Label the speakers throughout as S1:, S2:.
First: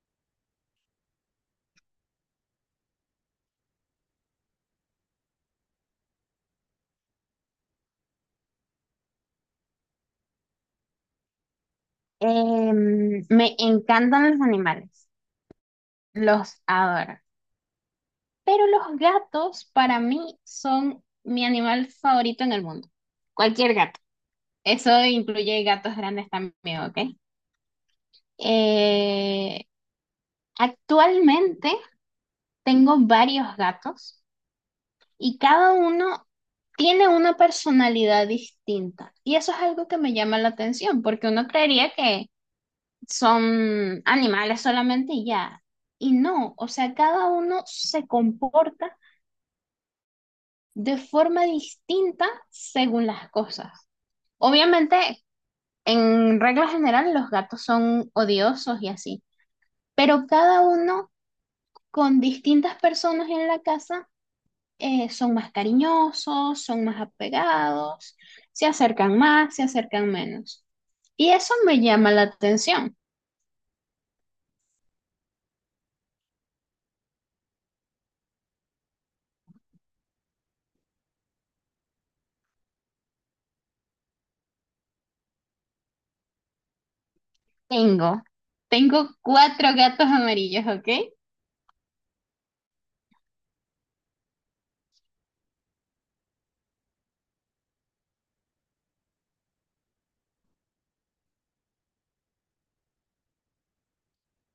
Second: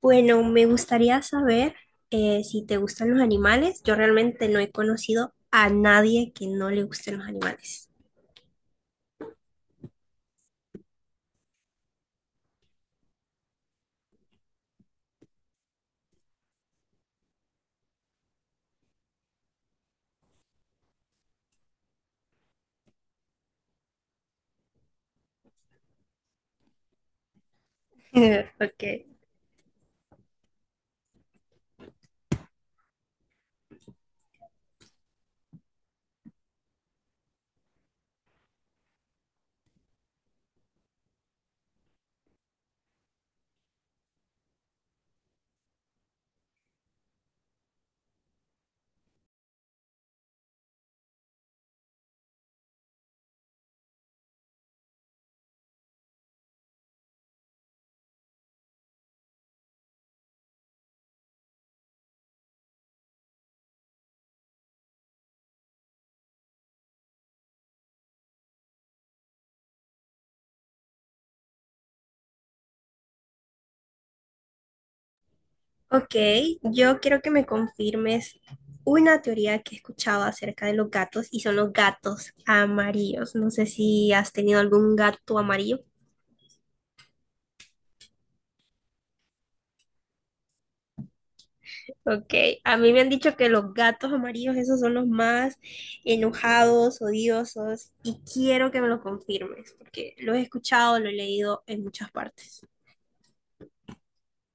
S1: Bueno, me gustaría saber si te gustan los animales. Yo realmente no he conocido a nadie que no le gusten los animales.
S2: Me encantan los animales, los adoro, pero los gatos para mí son mi animal favorito en el mundo. Cualquier gato. Eso incluye gatos grandes también, ¿ok?
S1: Ok.
S2: Eh, Actualmente tengo varios gatos y cada uno tiene una personalidad distinta. Y eso es algo que me llama la atención, porque uno creería que son animales solamente y ya. Y no, o sea, cada uno se comporta de forma distinta según las cosas. Obviamente, en regla general, los gatos son odiosos y así, pero cada uno con distintas personas en la casa son más cariñosos, son más apegados, se acercan más, se acercan menos. Y eso me llama la atención.
S1: Ok, yo quiero que me confirmes una teoría que he escuchado acerca de los gatos y son los gatos amarillos. No sé si has tenido algún gato amarillo.
S2: Tengo, tengo cuatro gatos amarillos, ¿ok?
S1: Ok, a mí me han dicho que los gatos amarillos, esos son los más enojados, odiosos, y quiero que me lo confirmes, porque lo he escuchado, lo he leído en muchas partes.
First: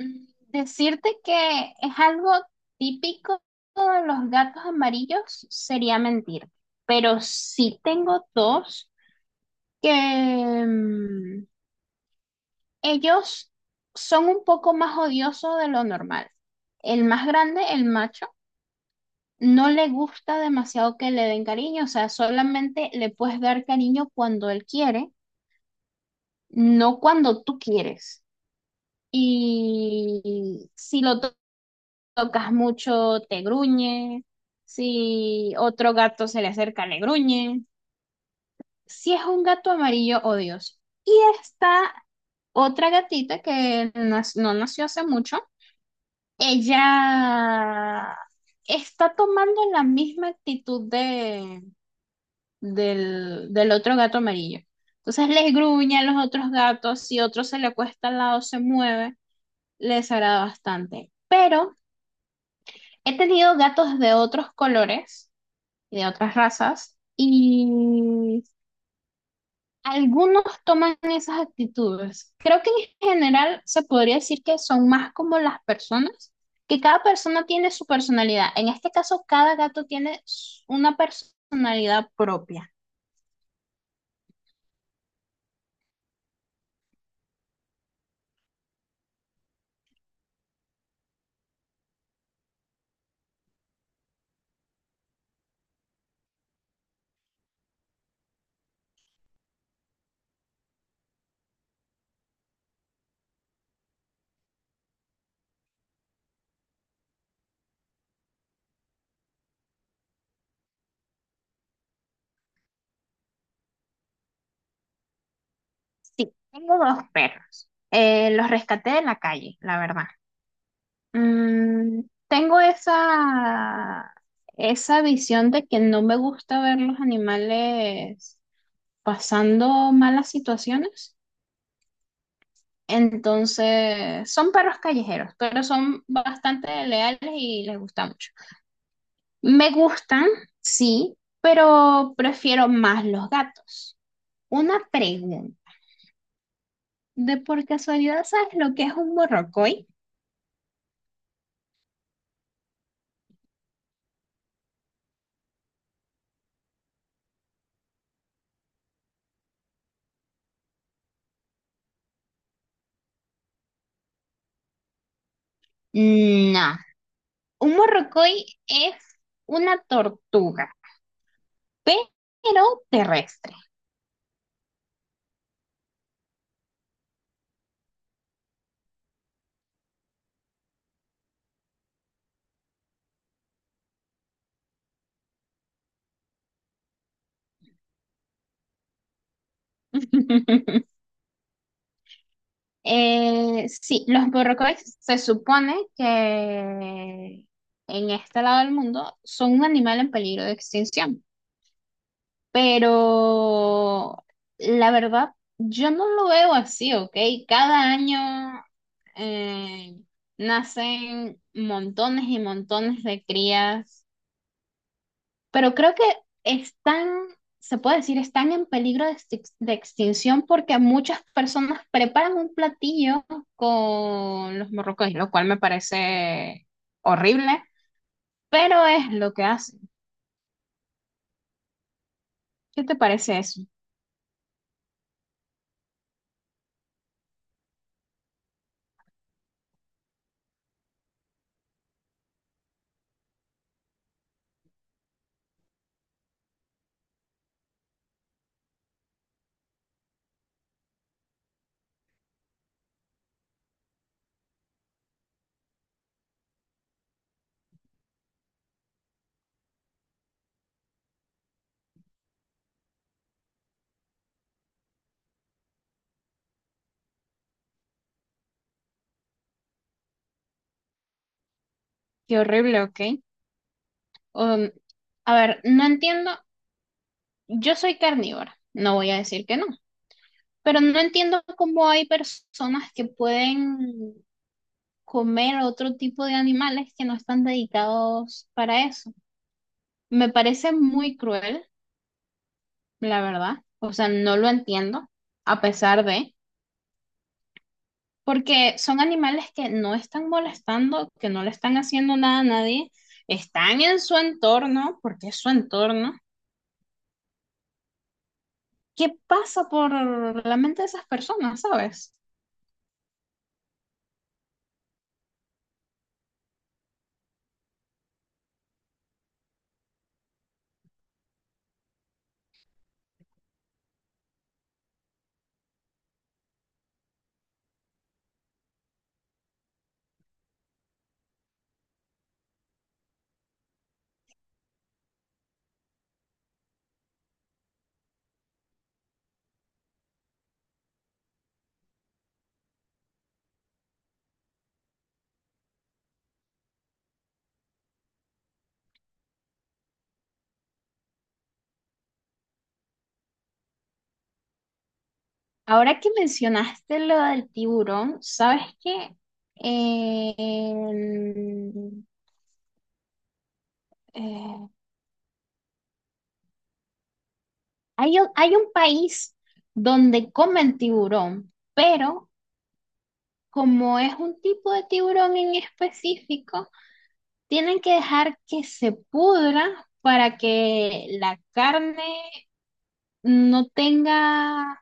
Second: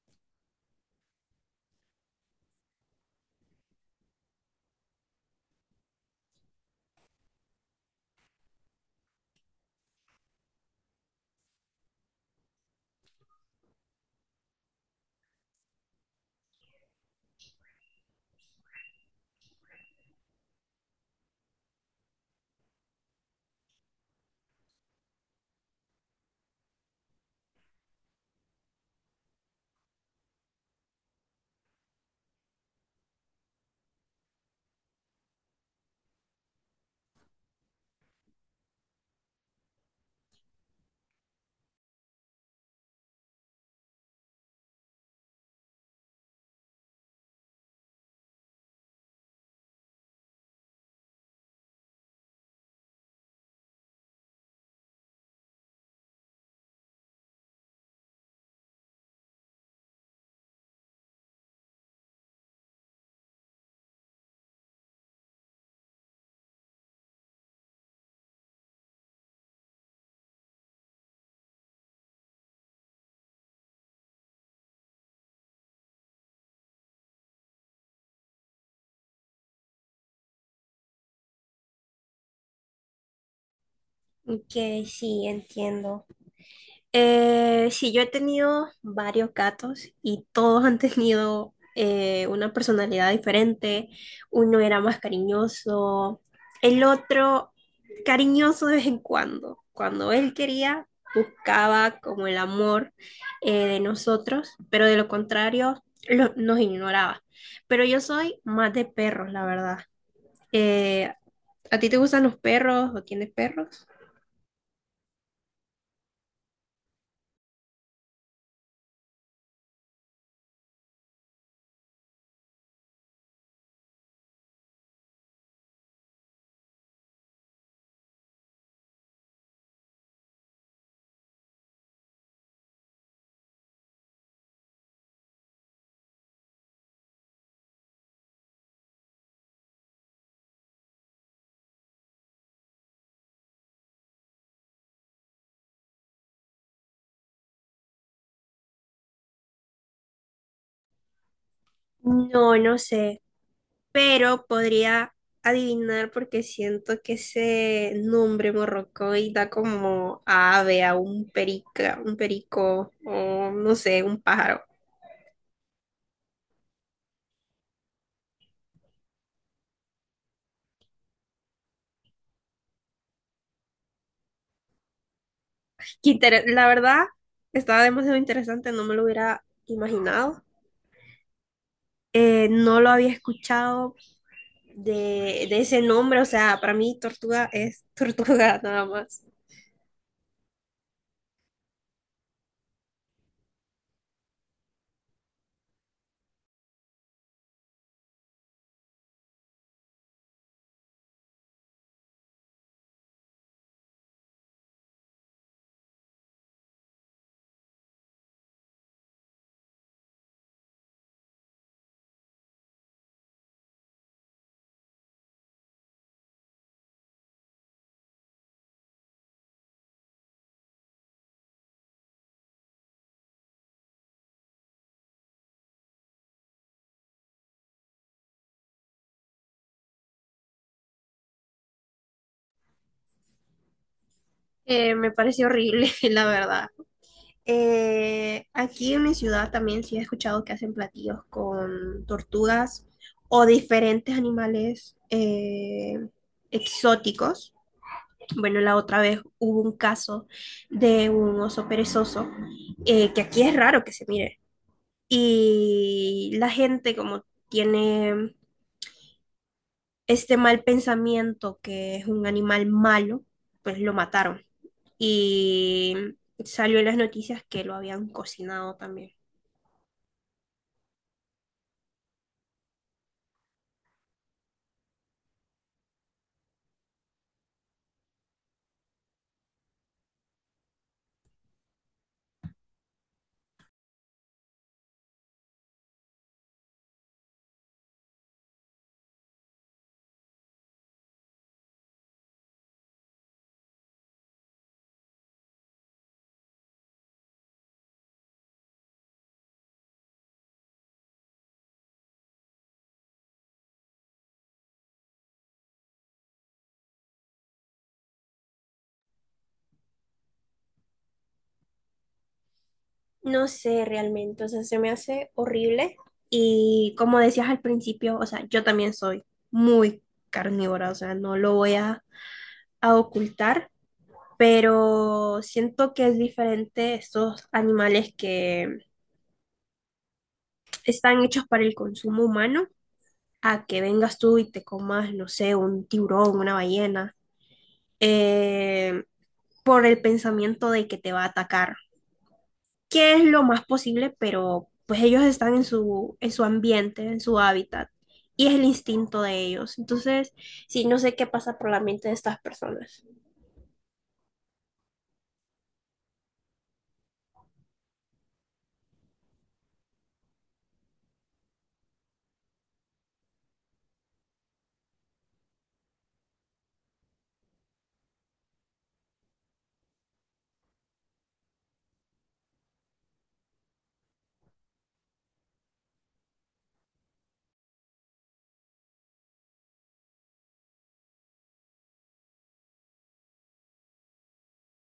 S2: Mm, Decirte que es algo típico de los gatos amarillos sería mentir, pero sí tengo dos que mm, ellos son un poco más odiosos de lo normal. El más grande, el macho, no le gusta demasiado que le den cariño, o sea, solamente le puedes dar cariño cuando él quiere, no cuando tú quieres. Y si lo tocas mucho, te gruñe. Si otro gato se le acerca, le gruñe. Si es un gato amarillo, odioso. Y está otra gatita que no nació hace mucho. Ella está tomando la misma actitud del otro gato amarillo. Entonces les gruñe a los otros gatos, si otro se le acuesta al lado, se mueve, les agrada bastante. Pero he tenido gatos de otros colores y de otras razas. Y algunos toman esas actitudes. Creo que en general se podría decir que son más como las personas, que cada persona tiene su personalidad. En este caso, cada gato tiene una personalidad propia.
S1: Ok, sí, entiendo. Sí, yo he tenido varios gatos y todos han tenido una personalidad diferente. Uno era más cariñoso, el otro cariñoso de vez en cuando. Cuando él quería, buscaba como el amor de nosotros, pero de lo contrario, nos ignoraba. Pero yo soy más de perros, la verdad. Eh, ¿A ti te gustan los perros o tienes perros?
S2: Sí, tengo dos perros. Los rescaté de la calle, la verdad. Mm, Tengo esa visión de que no me gusta ver los animales pasando malas situaciones. Entonces, son perros callejeros, pero son bastante leales y les gusta mucho. Me gustan, sí, pero prefiero más los gatos. Una pregunta. ¿De por casualidad sabes lo que es un morrocoy?
S1: No, no sé, pero podría adivinar porque siento que ese nombre morrocoy da como a ave, a un perica, un perico o no sé, un pájaro.
S2: No. Un morrocoy es una tortuga, pero terrestre.
S1: La verdad, estaba demasiado interesante, no me lo hubiera imaginado. No lo había escuchado de ese nombre, o sea, para mí tortuga es tortuga nada más.
S2: Sí, los borrocoides se supone que en este lado del mundo son un animal en peligro de extinción, pero la verdad yo no lo veo así, ¿ok? Cada año eh, nacen montones y montones de crías, pero creo que están, se puede decir, están en peligro de extinción porque muchas personas preparan un platillo con los morrocoy, lo cual me parece horrible, pero es lo que hacen. ¿Qué te parece eso?
S1: Me pareció horrible, la verdad. Aquí en mi ciudad también sí he escuchado que hacen platillos con tortugas o diferentes animales exóticos. Bueno, la otra vez hubo un caso de un oso perezoso, que aquí es raro que se mire. Y la gente como tiene este mal pensamiento que es un animal malo, pues lo mataron. Y salió en las noticias que lo habían cocinado también.
S2: Qué horrible, ¿ok? Um, a ver, no entiendo, yo soy carnívora, no voy a decir que no, pero no entiendo cómo hay personas que pueden comer otro tipo de animales que no están dedicados para eso. Me parece muy cruel, la verdad. O sea, no lo entiendo, a pesar de, porque son animales que no están molestando, que no le están haciendo nada a nadie, están en su entorno, porque es su entorno. ¿Qué pasa por la mente de esas personas, sabes?
S1: No sé realmente, o sea, se me hace horrible y como decías al principio, o sea, yo también soy muy carnívora, o sea, no lo voy a ocultar, pero siento que es diferente estos animales que están hechos para el consumo humano a que vengas tú y te comas, no sé, un tiburón, una ballena, eh, por el pensamiento de que te va a atacar, que es lo más posible, pero pues ellos están en su ambiente, en su hábitat, y es el instinto de ellos. Entonces, sí, no sé qué pasa por la mente de estas personas.
S2: Ahora que mencionaste lo del tiburón, ¿sabes qué? En- eh, hay un país donde comen tiburón, pero como es un tipo de tiburón en específico, tienen que dejar que se pudra para que la carne no tenga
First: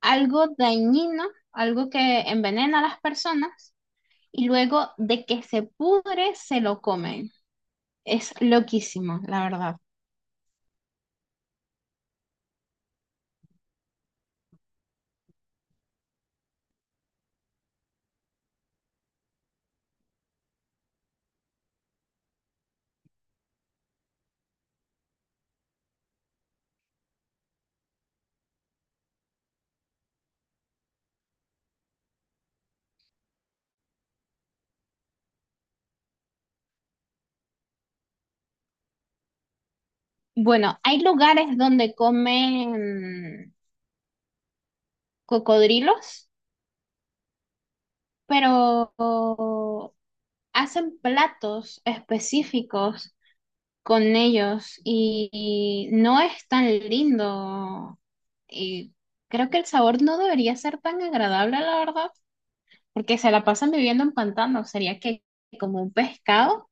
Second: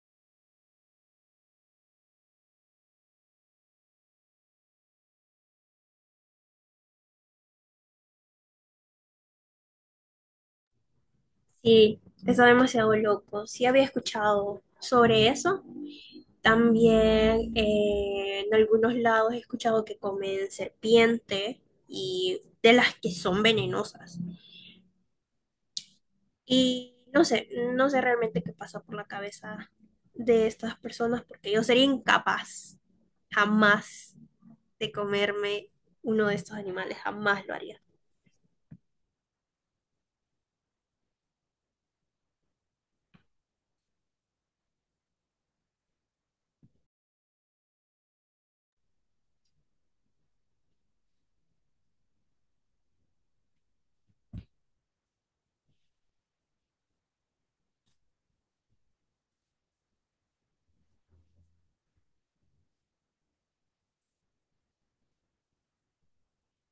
S2: algo dañino, algo que envenena a las personas, y luego de que se pudre, se lo comen. Es loquísimo, la verdad.
S1: Sí, está demasiado loco. Sí había escuchado sobre eso. También en algunos lados he escuchado que comen serpiente y de las que son venenosas. Y no sé, no sé realmente qué pasó por la cabeza de estas personas porque yo sería incapaz jamás de comerme uno de estos animales, jamás lo haría.
S2: Bueno, hay lugares donde comen cocodrilos, pero hacen platos específicos con ellos y no es tan lindo. Y creo que el sabor no debería ser tan agradable, la verdad, porque se la pasan viviendo en pantano. Sería que como un pescado.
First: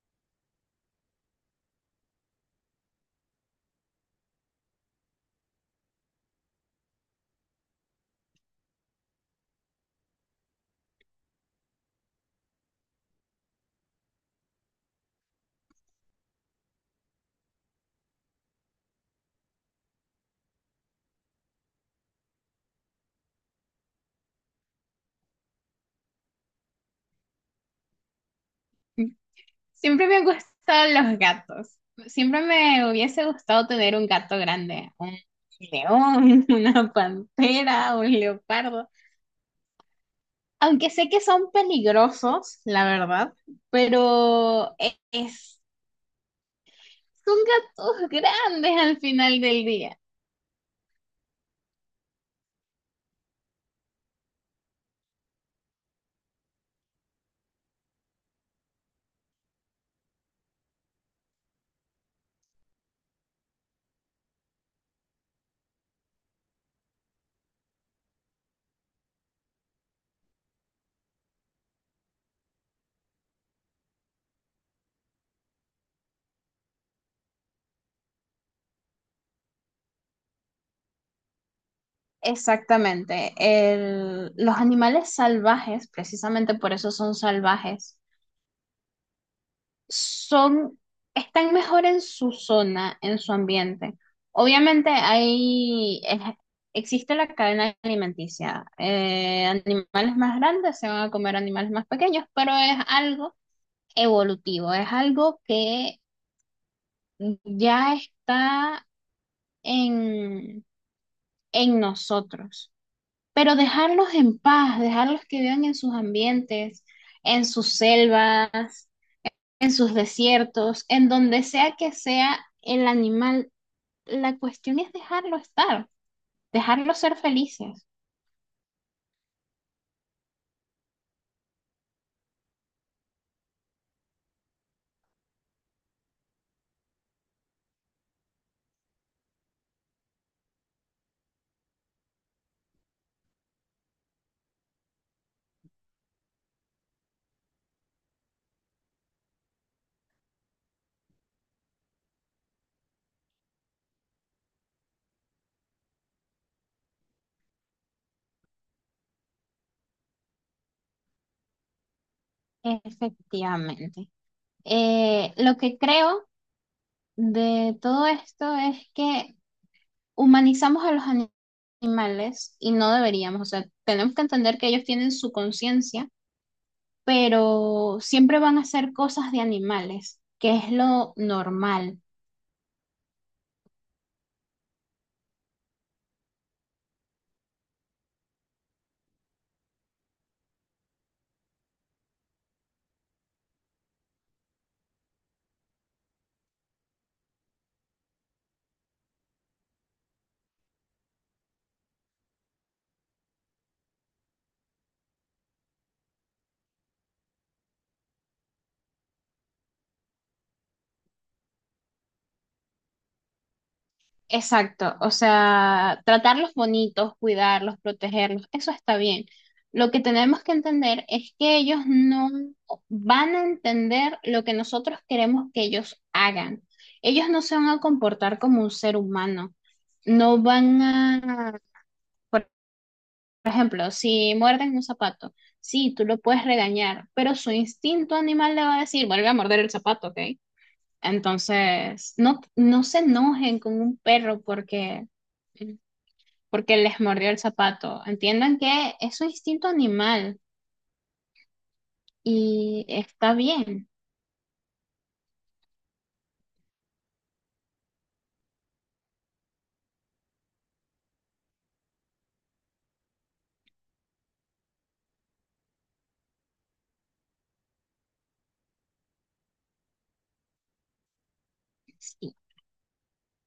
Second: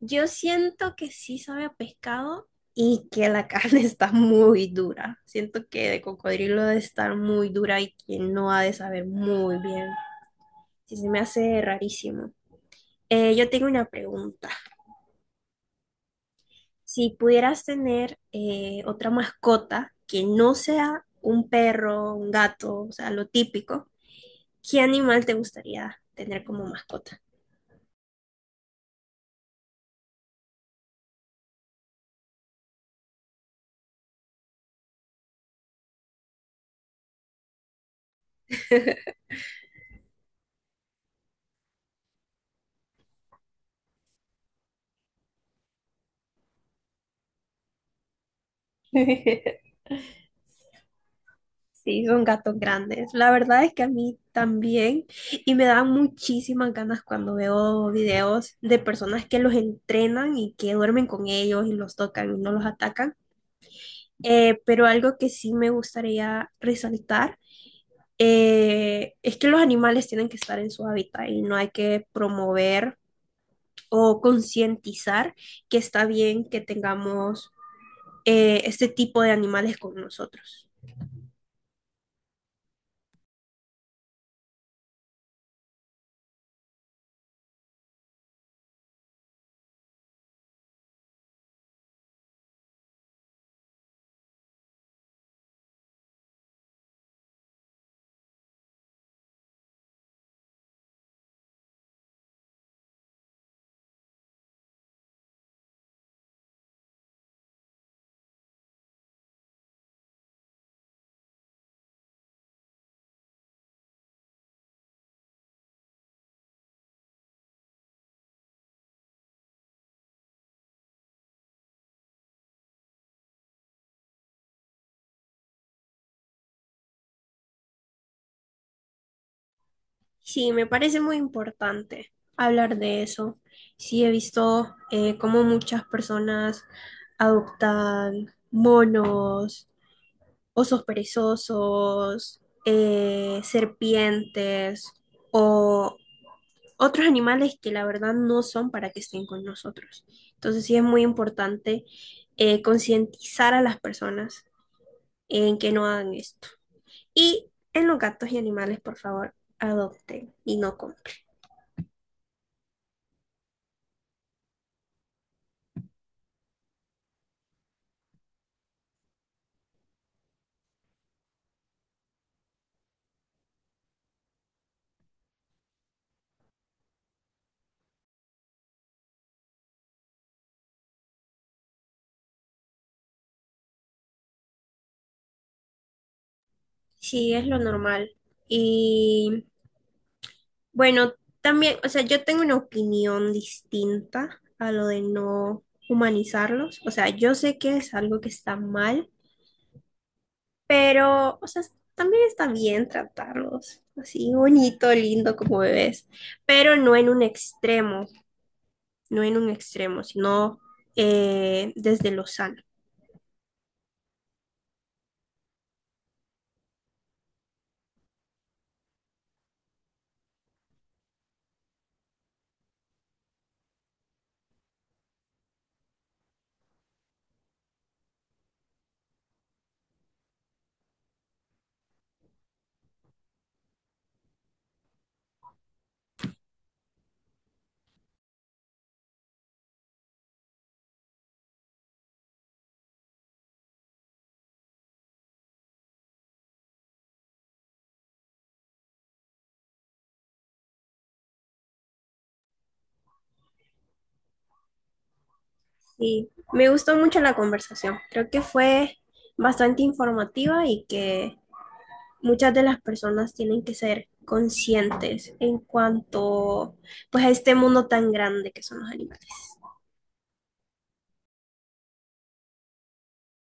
S1: Yo siento que sí sabe a pescado y que la carne está muy dura. Siento que de cocodrilo debe estar muy dura y que no ha de saber muy bien. Sí, se me hace rarísimo. Yo tengo una pregunta. Si pudieras tener otra mascota que no sea un perro, un gato, o sea, lo típico, ¿qué animal te gustaría tener como mascota?
S2: Siempre me han gustado los gatos. Siempre me hubiese gustado tener un gato grande, un león, una pantera, un leopardo. Aunque sé que son peligrosos, la verdad, pero e- es son gatos grandes al final del día.
S1: Sí, son gatos grandes. La verdad es que a mí también, y me dan muchísimas ganas cuando veo videos de personas que los entrenan y que duermen con ellos y los tocan y no los atacan. Pero algo que sí me gustaría resaltar es que los animales tienen que estar en su hábitat y no hay que promover o concientizar que está bien que tengamos este tipo de animales con nosotros.
S2: Exactamente. Los animales salvajes, precisamente por eso son salvajes, son, están mejor en su zona, en su ambiente. Obviamente existe la cadena alimenticia. Animales más grandes se van a comer animales más pequeños, pero es algo evolutivo, es algo que ya está en, en nosotros. Pero dejarlos en paz, dejarlos que vivan en sus ambientes, en sus selvas, en sus desiertos, en donde sea que sea el animal, la cuestión es dejarlo estar, dejarlos ser felices.
S1: Sí, me parece muy importante hablar de eso. Sí, he visto cómo muchas personas adoptan monos, osos perezosos, serpientes o otros animales que la verdad no son para que estén con nosotros. Entonces sí es muy importante concientizar a las personas en que no hagan esto. Y en los gatos y animales, por favor, adopten y no compren.
S2: Efectivamente. Lo que creo de todo esto es que humanizamos a los animales y no deberíamos, o sea, tenemos que entender que ellos tienen su conciencia, pero siempre van a ser cosas de animales, que es lo normal.
S1: Sí, es lo normal. Y bueno, también, o sea, yo tengo una opinión distinta a lo de no humanizarlos. O sea, yo sé que es algo que está mal. Pero, o sea, también está bien tratarlos así bonito, lindo como bebés, pero no en un extremo, no en un extremo, sino desde lo sano.
S2: Exacto, o sea, tratarlos bonitos, cuidarlos, protegerlos, eso está bien. Lo que tenemos que entender es que ellos no van a entender lo que nosotros queremos que ellos hagan. Ellos no se van a comportar como un ser humano. No van a, por. Por ejemplo, si muerden un zapato, sí, tú lo puedes regañar, pero su instinto animal le va a decir, vuelve a morder el zapato, ¿ok? Entonces, no, no se enojen con un perro porque les mordió el zapato. Entiendan que es su instinto animal y está bien.
S1: Y me gustó mucho la conversación. Creo que fue bastante informativa y que muchas de las personas tienen que ser conscientes en cuanto pues a este mundo tan grande que son los animales.
S2: Sí.